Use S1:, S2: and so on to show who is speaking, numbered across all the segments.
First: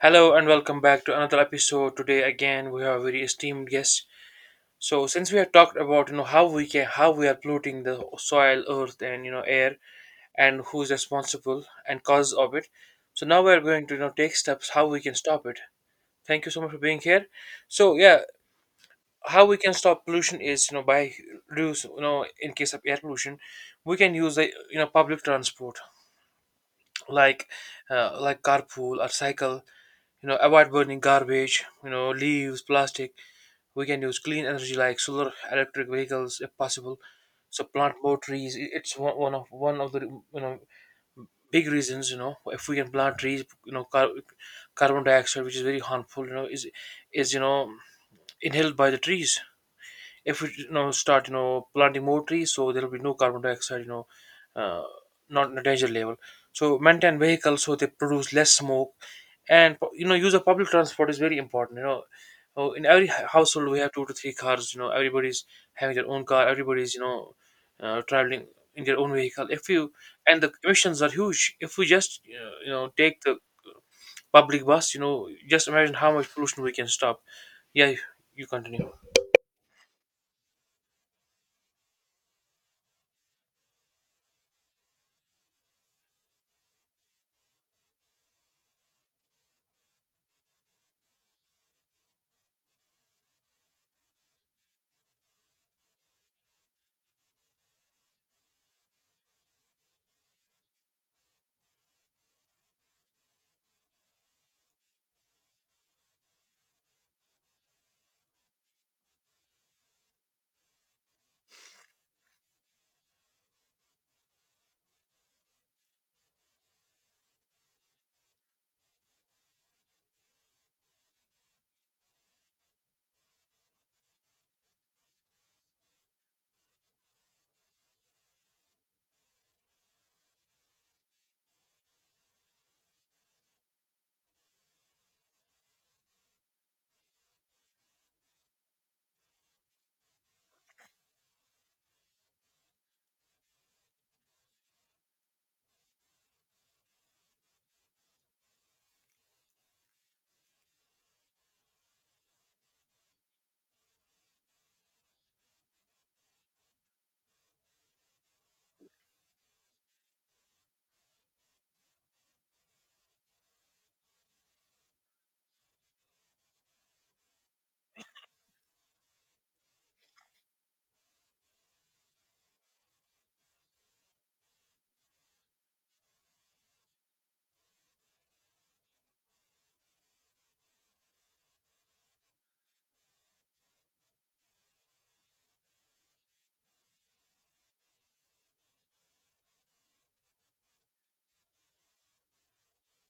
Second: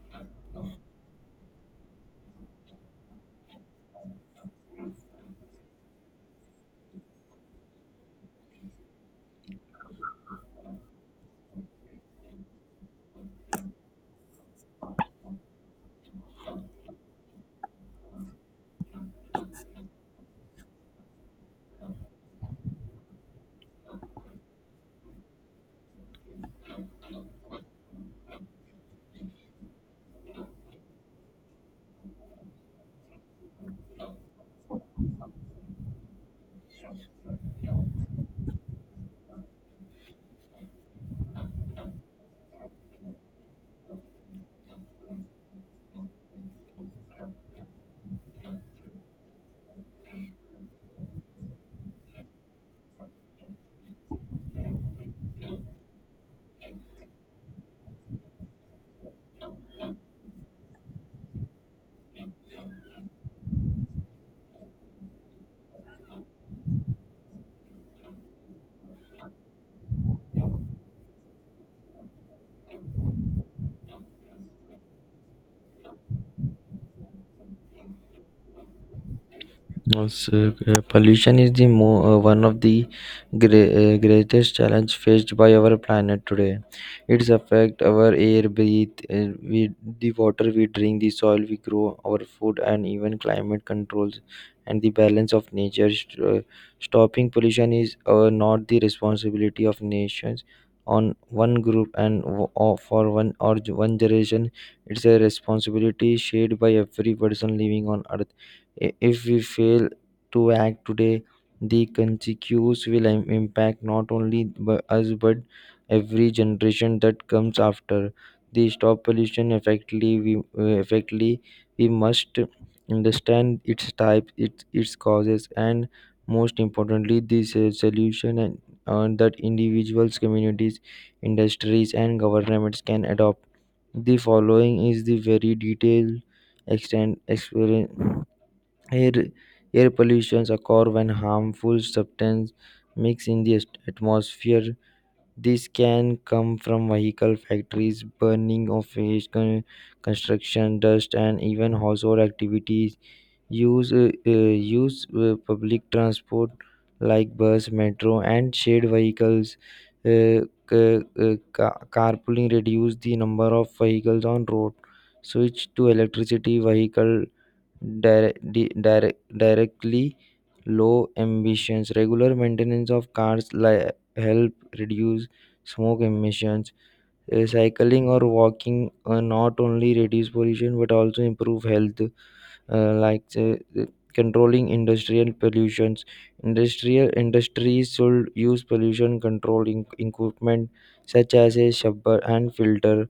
S1: Hello and welcome back to another episode. Today again we have a very esteemed guest. So since we have talked about how we can how we are polluting the soil, earth, and air, and who's responsible and causes of it. So now we are going to take steps how we can stop it. Thank you so much for being here. So yeah, how we can stop pollution is by reduce in case of air pollution, we can use the public transport like carpool or cycle. Avoid burning garbage, leaves, plastic. We can use clean energy like solar, electric vehicles if possible. So plant more trees. It's one of the big reasons. If we can plant trees, carbon dioxide, which is very harmful, is is you know inhaled by the trees. If we start planting more trees, so there will be no carbon dioxide, uh, not in a danger level. So maintain vehicles so they produce less smoke, and use of public transport is very important. Oh, in every household we have two to three cars. Everybody's having their own car, everybody's traveling in their own vehicle. If you And the emissions are huge. If we just take the public bus, just imagine how much pollution we can stop. Yeah, you continue.
S2: Also, pollution is one of the greatest challenge faced by our planet today. It's affect our air, breathe, we, the water we drink, the soil we grow, our food, and even climate controls and the balance of nature. Stopping pollution is not the responsibility of nations on one group or for one generation. It's a responsibility shared by every person living on earth. If we fail to act today, the consequences will impact not only us but every generation that comes after. The stop pollution effectively, we must understand its type, its causes, and most importantly, this solution and that individuals, communities, industries, and governments can adopt. The following is the very detailed extent experience. Air, Air pollution occurs when harmful substances mix in the atmosphere. This can come from vehicle factories, burning of waste, construction dust, and even household activities. Use uh, uh, use public transport like bus, metro, and shared vehicles. Uh, ca- Carpooling reduce the number of vehicles on road. Switch to electricity vehicle directly low emissions. Regular maintenance of cars help reduce smoke emissions. Cycling or walking not only reduce pollution but also improve health, uh, like uh, controlling industrial pollutions. Industrial industries should use pollution controlling equipment such as a scrubber and filter,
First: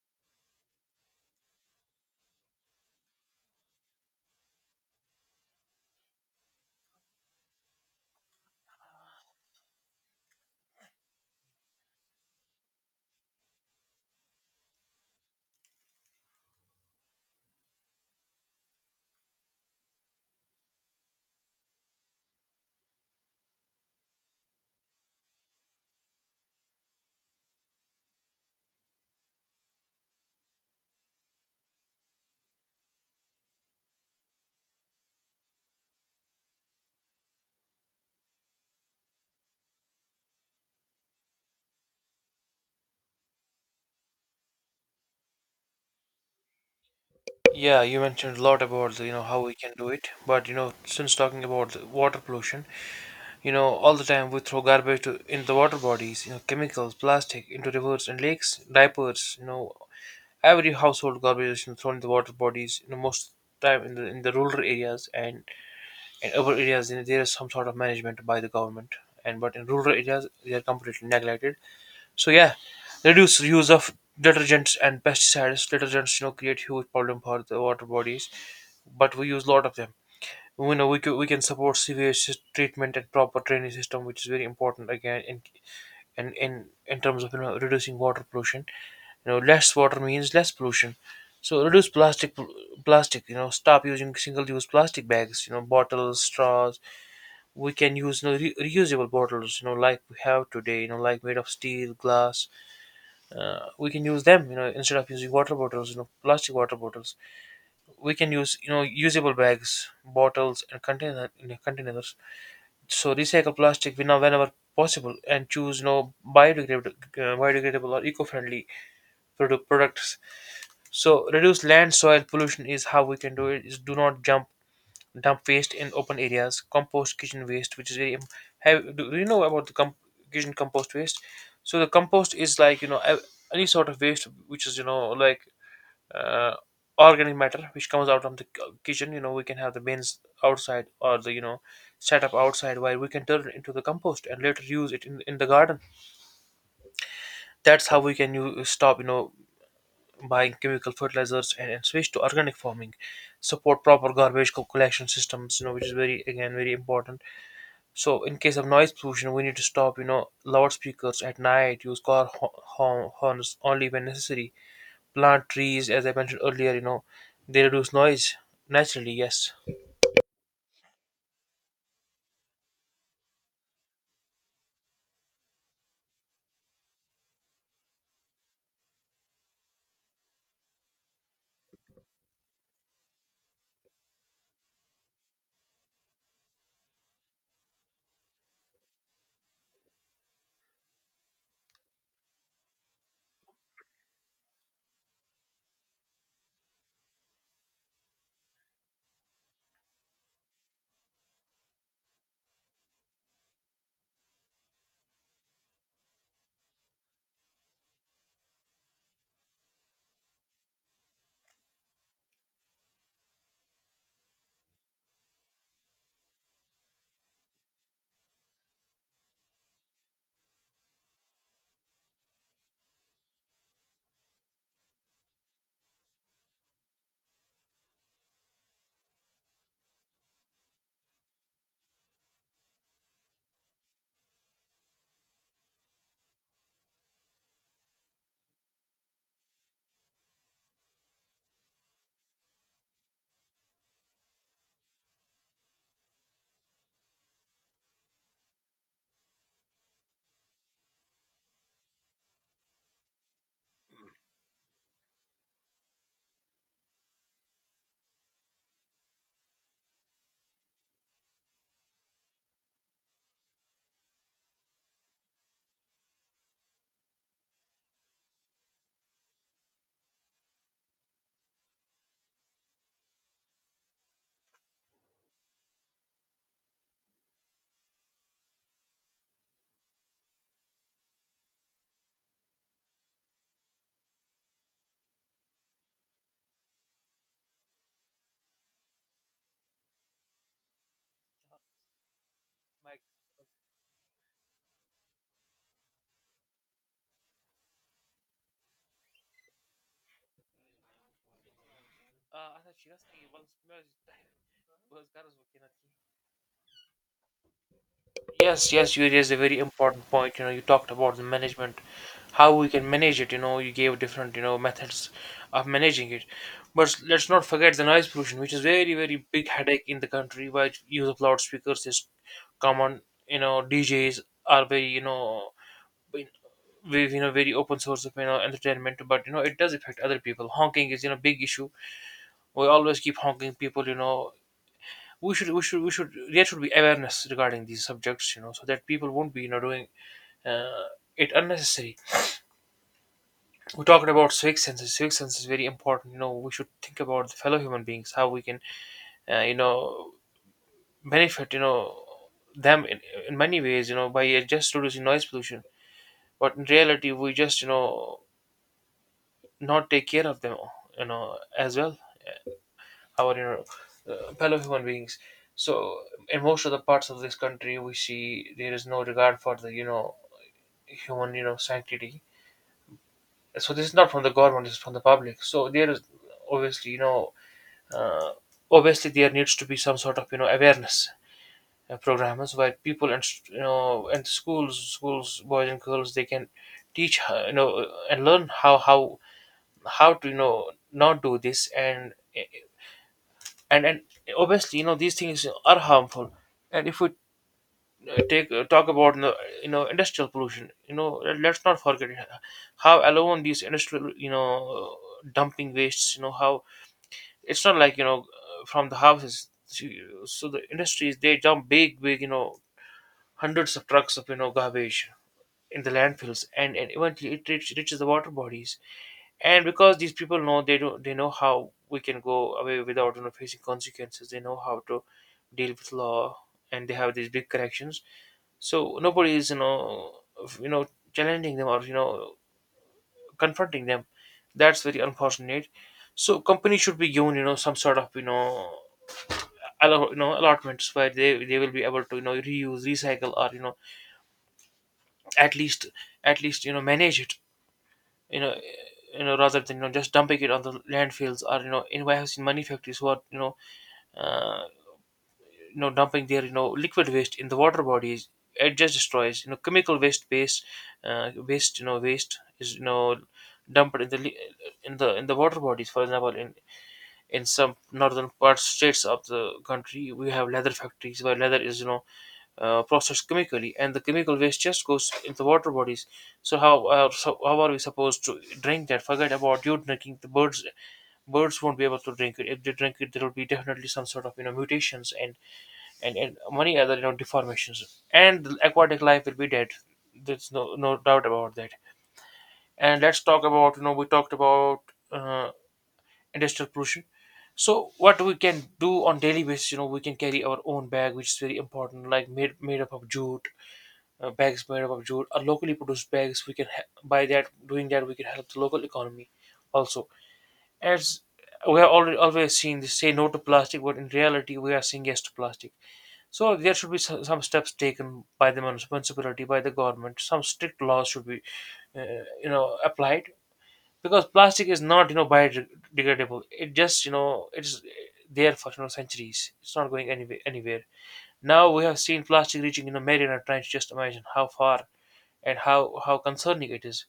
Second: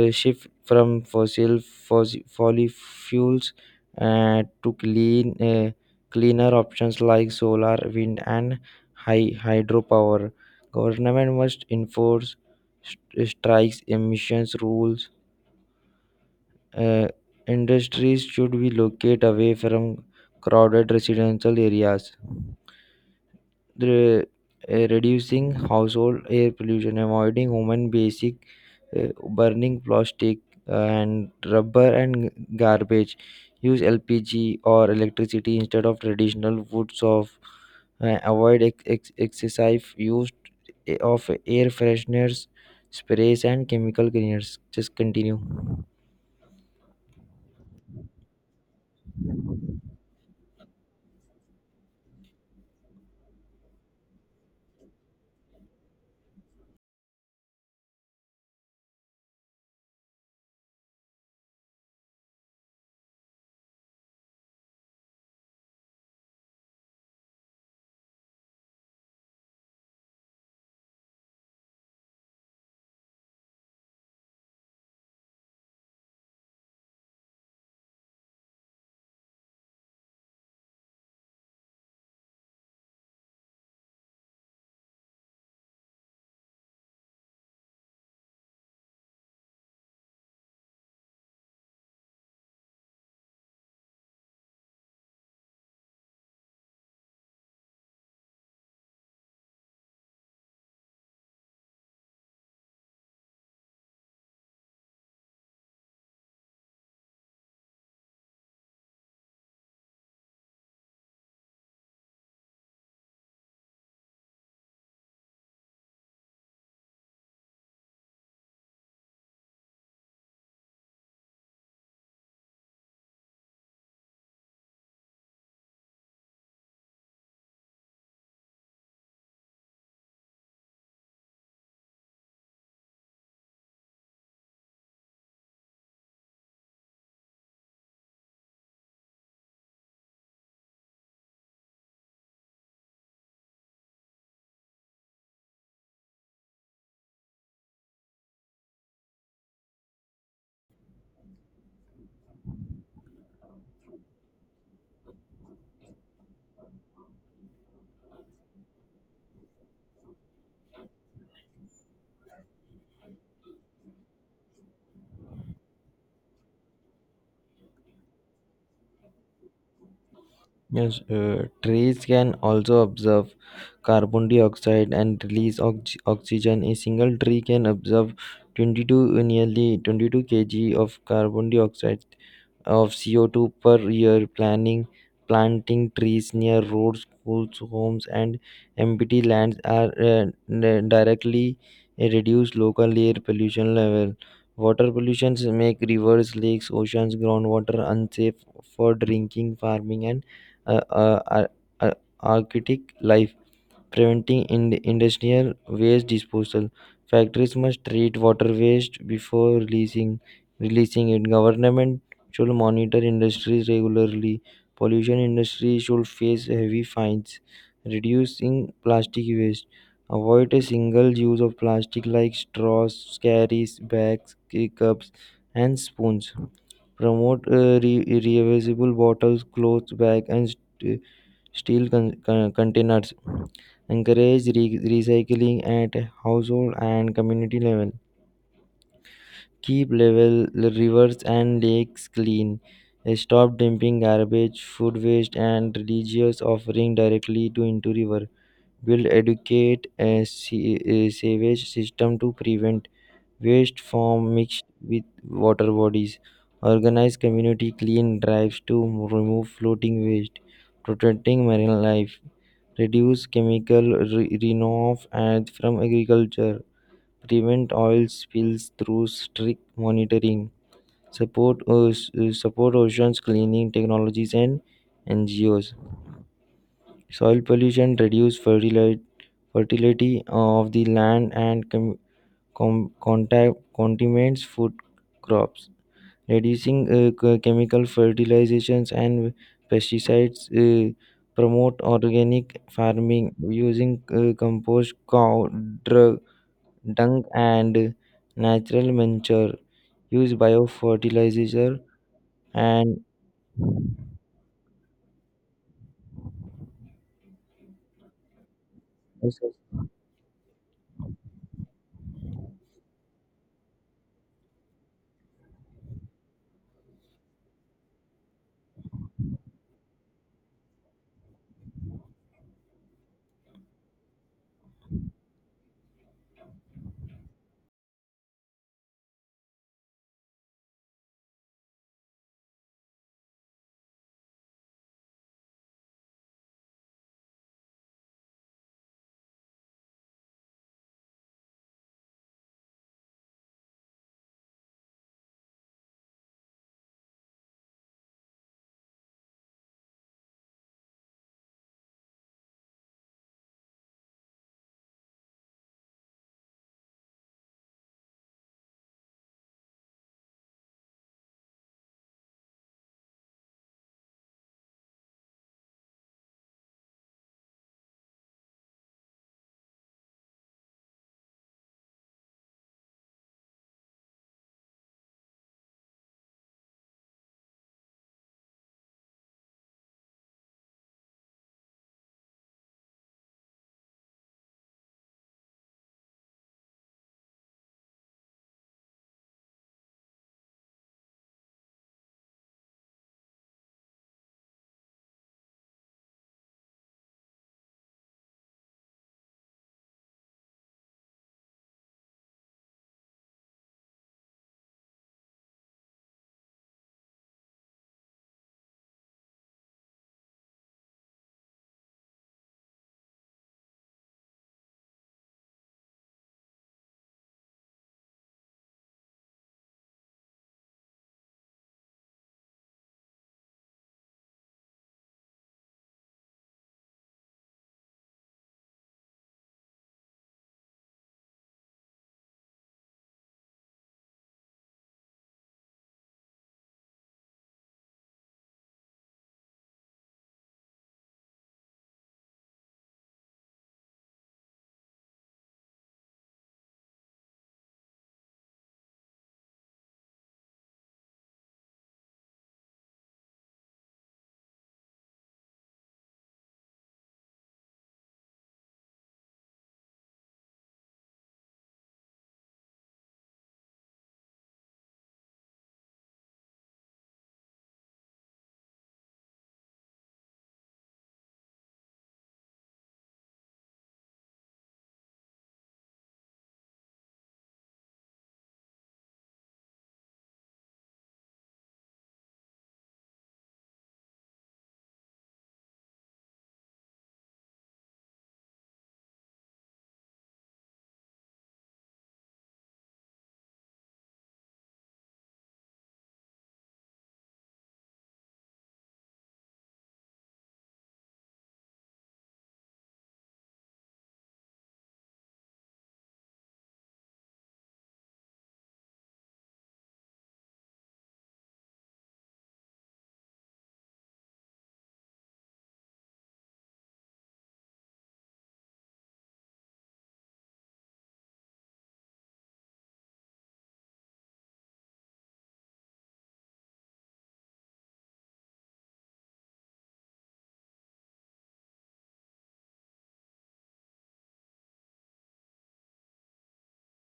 S2: a shift from fossil fuels to cleaner options like solar, wind, and high hydropower. Government must enforce strikes, emissions rules. Uh, Industries should be located away from crowded residential areas, the, reducing household air pollution, avoiding human basic, burning plastic, and rubber and garbage. Use LPG or electricity instead of traditional woods. Of Avoid excessive use, of air fresheners, sprays and chemical cleaners. Just continue.
S1: Yeah, you mentioned a lot about the, how we can do it, but since talking about the water pollution, all the time we throw garbage in the water bodies, chemicals, plastic into rivers and lakes, diapers, every household garbage is, thrown in the water bodies. Most time in the rural areas, and in urban areas, there is some sort of management by the government, and but in rural areas they are completely neglected. So yeah, reduce use of detergents and pesticides. Detergents, create huge problem for the water bodies, but we use a lot of them. We can, support severe treatment and proper training system, which is very important again in in terms of reducing water pollution. Less water means less pollution. So reduce plastic, plastic. Stop using single-use plastic bags, bottles, straws. We can use, reusable bottles, like we have today, like made of steel, glass. We can use them, instead of using water bottles, plastic water bottles. We can use usable bags, bottles and containers. So recycle plastic whenever possible, and choose biodegradable or eco-friendly, products. So reduce land soil pollution. Is how we can do it is do not jump dump waste in open areas, compost kitchen waste, which is very have, do you know about the kitchen compost waste? So the compost is like, any sort of waste which is uh, organic matter which comes out from the kitchen. We can have the bins outside, or the, set up outside, where we can turn it into the compost and later use it in the garden. That's how we can you stop, buying chemical fertilizers, and switch to organic farming. Support proper garbage collection systems, which is very, again, very important. So in case of noise pollution, we need to stop, loudspeakers at night, use car horns only when necessary, plant trees, as I mentioned earlier. They reduce noise naturally, yes.
S2: Yes, trees can also absorb carbon dioxide and release oxygen. A single tree can absorb 22 uh, nearly 22 kg of carbon dioxide, of CO2, per year. Planning Planting trees near roads, schools, homes, and empty lands are directly reduce local air pollution level. Water pollutions make rivers, lakes, oceans, groundwater unsafe for drinking, farming, and uh, uh, ar- aquatic life, preventing industrial waste disposal. Factories must treat water waste before releasing it. Government should monitor industries regularly. Pollution industry should face heavy fines. Reducing plastic waste. Avoid a single use of plastic like straws, carries, bags, cups, and spoons. Promote reusable bottles, clothes, bags, and containers, encourage recycling at household and community level. Keep level rivers and lakes clean. Stop dumping garbage, food waste, and religious offering directly to into river. Build educate a sewage system to prevent waste from mixed with water bodies. Organize community clean drives to remove floating waste, protecting marine life, reduce chemical runoff and from agriculture, prevent oil spills through strict monitoring, support oceans cleaning technologies and NGOs, soil pollution, reduce fertility of the land and com- com- contact contaminates food crops. Reducing chemical fertilizations and pesticides, promote organic farming using compost, cow drug, dung, and natural manure. Use biofertilizer and
S1: Yes, yes, you raised a
S2: yes.
S1: very important point. You know, you talked about the management, how we can manage it. You gave different, methods of managing it. But let's not forget the noise pollution, which is very, very big headache in the country. By use of loudspeakers is common. You know, DJs are very, very open source of entertainment, but it does affect other people. Honking is, big issue. We always keep honking people. We should we should, there should be awareness regarding these subjects, so that people won't be, doing uh, it unnecessary. We're talking about civic senses. Civic sense is very important. We should think about the fellow human beings, how we can uh, you know benefit, them in many ways, by just reducing noise pollution. But in reality we just, not take care of them, as well, our, fellow human beings. So in most of the parts of this country, we see there is no regard for the, human, sanctity. So this is not from the government; this is from the public. So there is obviously, uh, obviously, there needs to be some sort of, awareness programs where people and, and schools, boys and girls, they can teach, and learn how how to, not do this, and obviously, these things are harmful. And if we, take talk about, industrial pollution, let's not forget how alone these industrial, dumping wastes, how it's not like, from the houses. So the industries, they dump big, hundreds of trucks of, garbage in the landfills, and eventually reaches the water bodies. And because these people know, they do, they know how we can go away without, facing consequences. They know how to deal with law, and they have these big connections. So nobody is, f- you know challenging them, or, confronting them. That's very unfortunate. So companies should be given, some sort of, allotments, where they will be able to, reuse, recycle, or, at least, manage it, you know rather than, just dumping it on the landfills, or in. I have warehousing manufacturers who are, uh, dumping their, liquid waste in the water bodies. It just destroys, chemical waste, base waste, waste is, dumped in the in the water bodies. For example, in some northern parts, states of the country, we have leather factories, where leather is, processed chemically, and the chemical waste just goes into water bodies. So how are we supposed to drink that? Forget about you drinking. The birds won't be able to drink it. If they drink it, there will be definitely some sort of, mutations, and many other, deformations, and the aquatic life will be dead. There's no doubt about that. And let's talk about, we talked about uh, industrial pollution. So what we can do on daily basis, you know, we can carry our own bag, which is very important, like made up of jute, bags made up of jute are locally produced bags. We can by that doing that we can help the local economy. Also, as we have already always seen, this, say no to plastic, but in reality we are saying yes to plastic. So there should be some steps taken by the municipality, by the government. Some strict laws should be, uh, applied, because plastic is not, biodegradable. It just, it's there for, centuries. It's not going anywhere. Anywhere. Now we have seen plastic reaching, Mariana Trench. Just imagine how far, and how concerning it is.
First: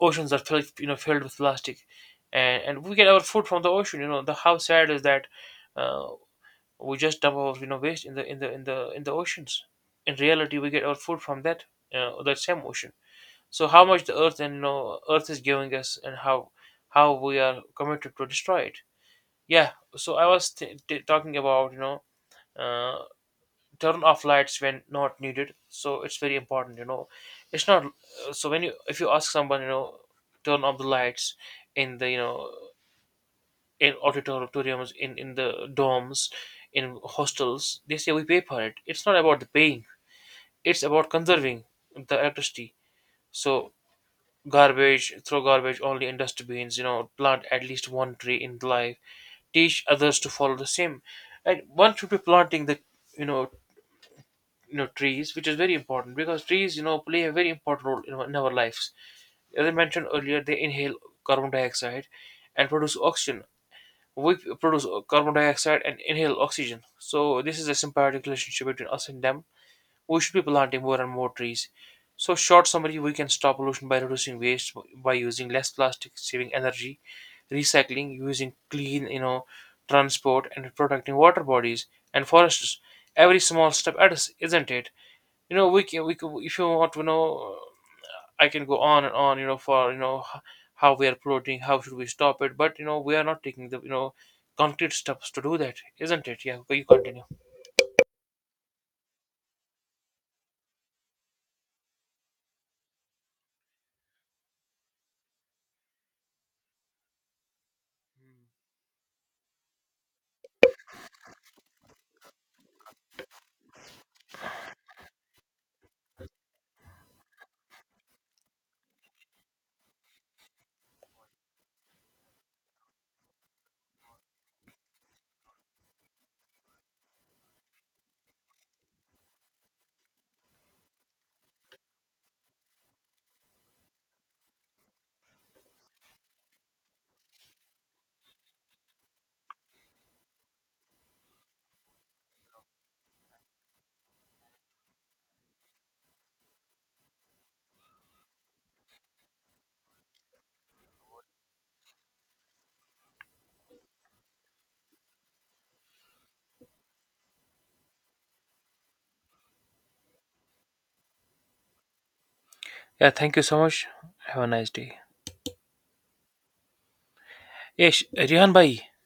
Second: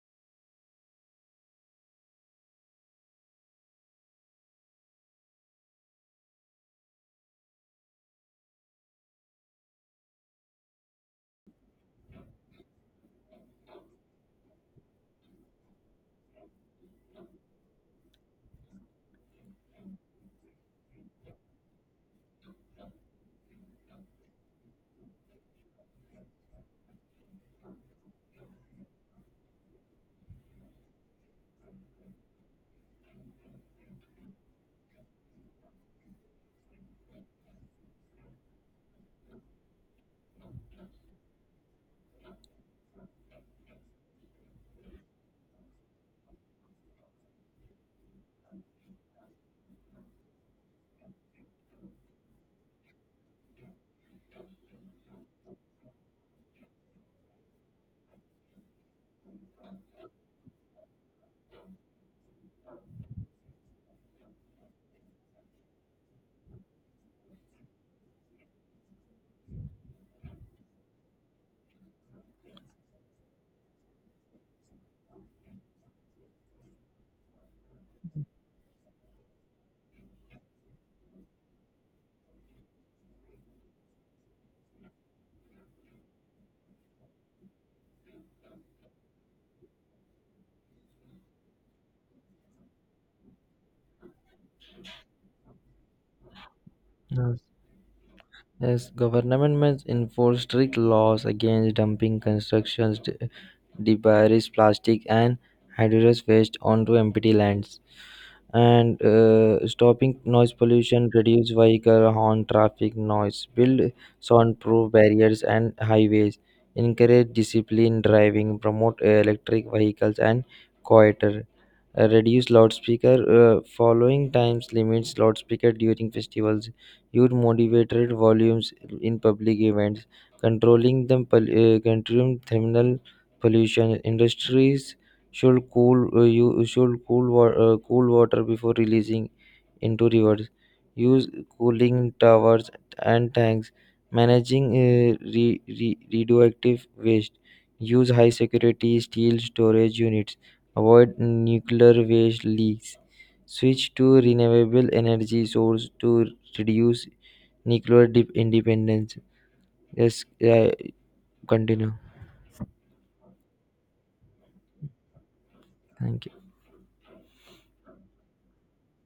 S1: Oceans are filled, filled with plastic, and we get our food from the ocean. You know the How sad is that, uh, we just dump our, waste in the in the in the in the oceans. In reality, we get our food from that same ocean. So how much the earth, and you know earth is giving us, and how we are committed to destroy it. Yeah. So I was talking about, uh, turn off lights when not needed. So it's very important, it's not so when you, if you ask someone, turn off the lights in the, in auditoriums, in the dorms, in hostels, they say we pay for it. It's not about the paying, it's about conserving the electricity. So garbage, throw garbage only in dustbins. Plant at least one tree in life, teach others to follow the same. And one should be planting the, you know trees, which is very important because trees, play a very important role in our lives. As I mentioned earlier, they inhale carbon dioxide and produce oxygen. We produce carbon dioxide and inhale oxygen, so this is a symbiotic relationship between us and them. We should be planting more and more trees. So, short summary: we can stop pollution by reducing waste, by using less plastic, saving energy, recycling, using clean, transport, and protecting water bodies and forests. Every small step adds, isn't it? We can, if you want to know, I can go on and on, you know for you know h- how we are polluting, how should we stop it, but we are not taking the, concrete steps to do that, isn't it? Yeah, you continue.
S2: Yes, government must enforce strict laws against dumping constructions, debris, plastic, and hazardous waste onto empty lands, and stopping noise pollution, reduce vehicle horn traffic noise, build soundproof barriers and highways, encourage disciplined driving, promote electric vehicles and quieter, reduce loudspeaker, following times limits loudspeaker during festivals, use moderated volumes in public events, controlling the controlling thermal pollution industries should cool you should cool cool water before releasing into rivers, use cooling towers and tanks, managing radioactive waste, use high security steel storage units, avoid nuclear waste leaks, switch to renewable energy source to reduce nuclear independence. Yes, yeah, continue.
S1: Yeah, thank you so much. Have a nice day.
S2: Thank you.
S1: Yes, Rehan bhai.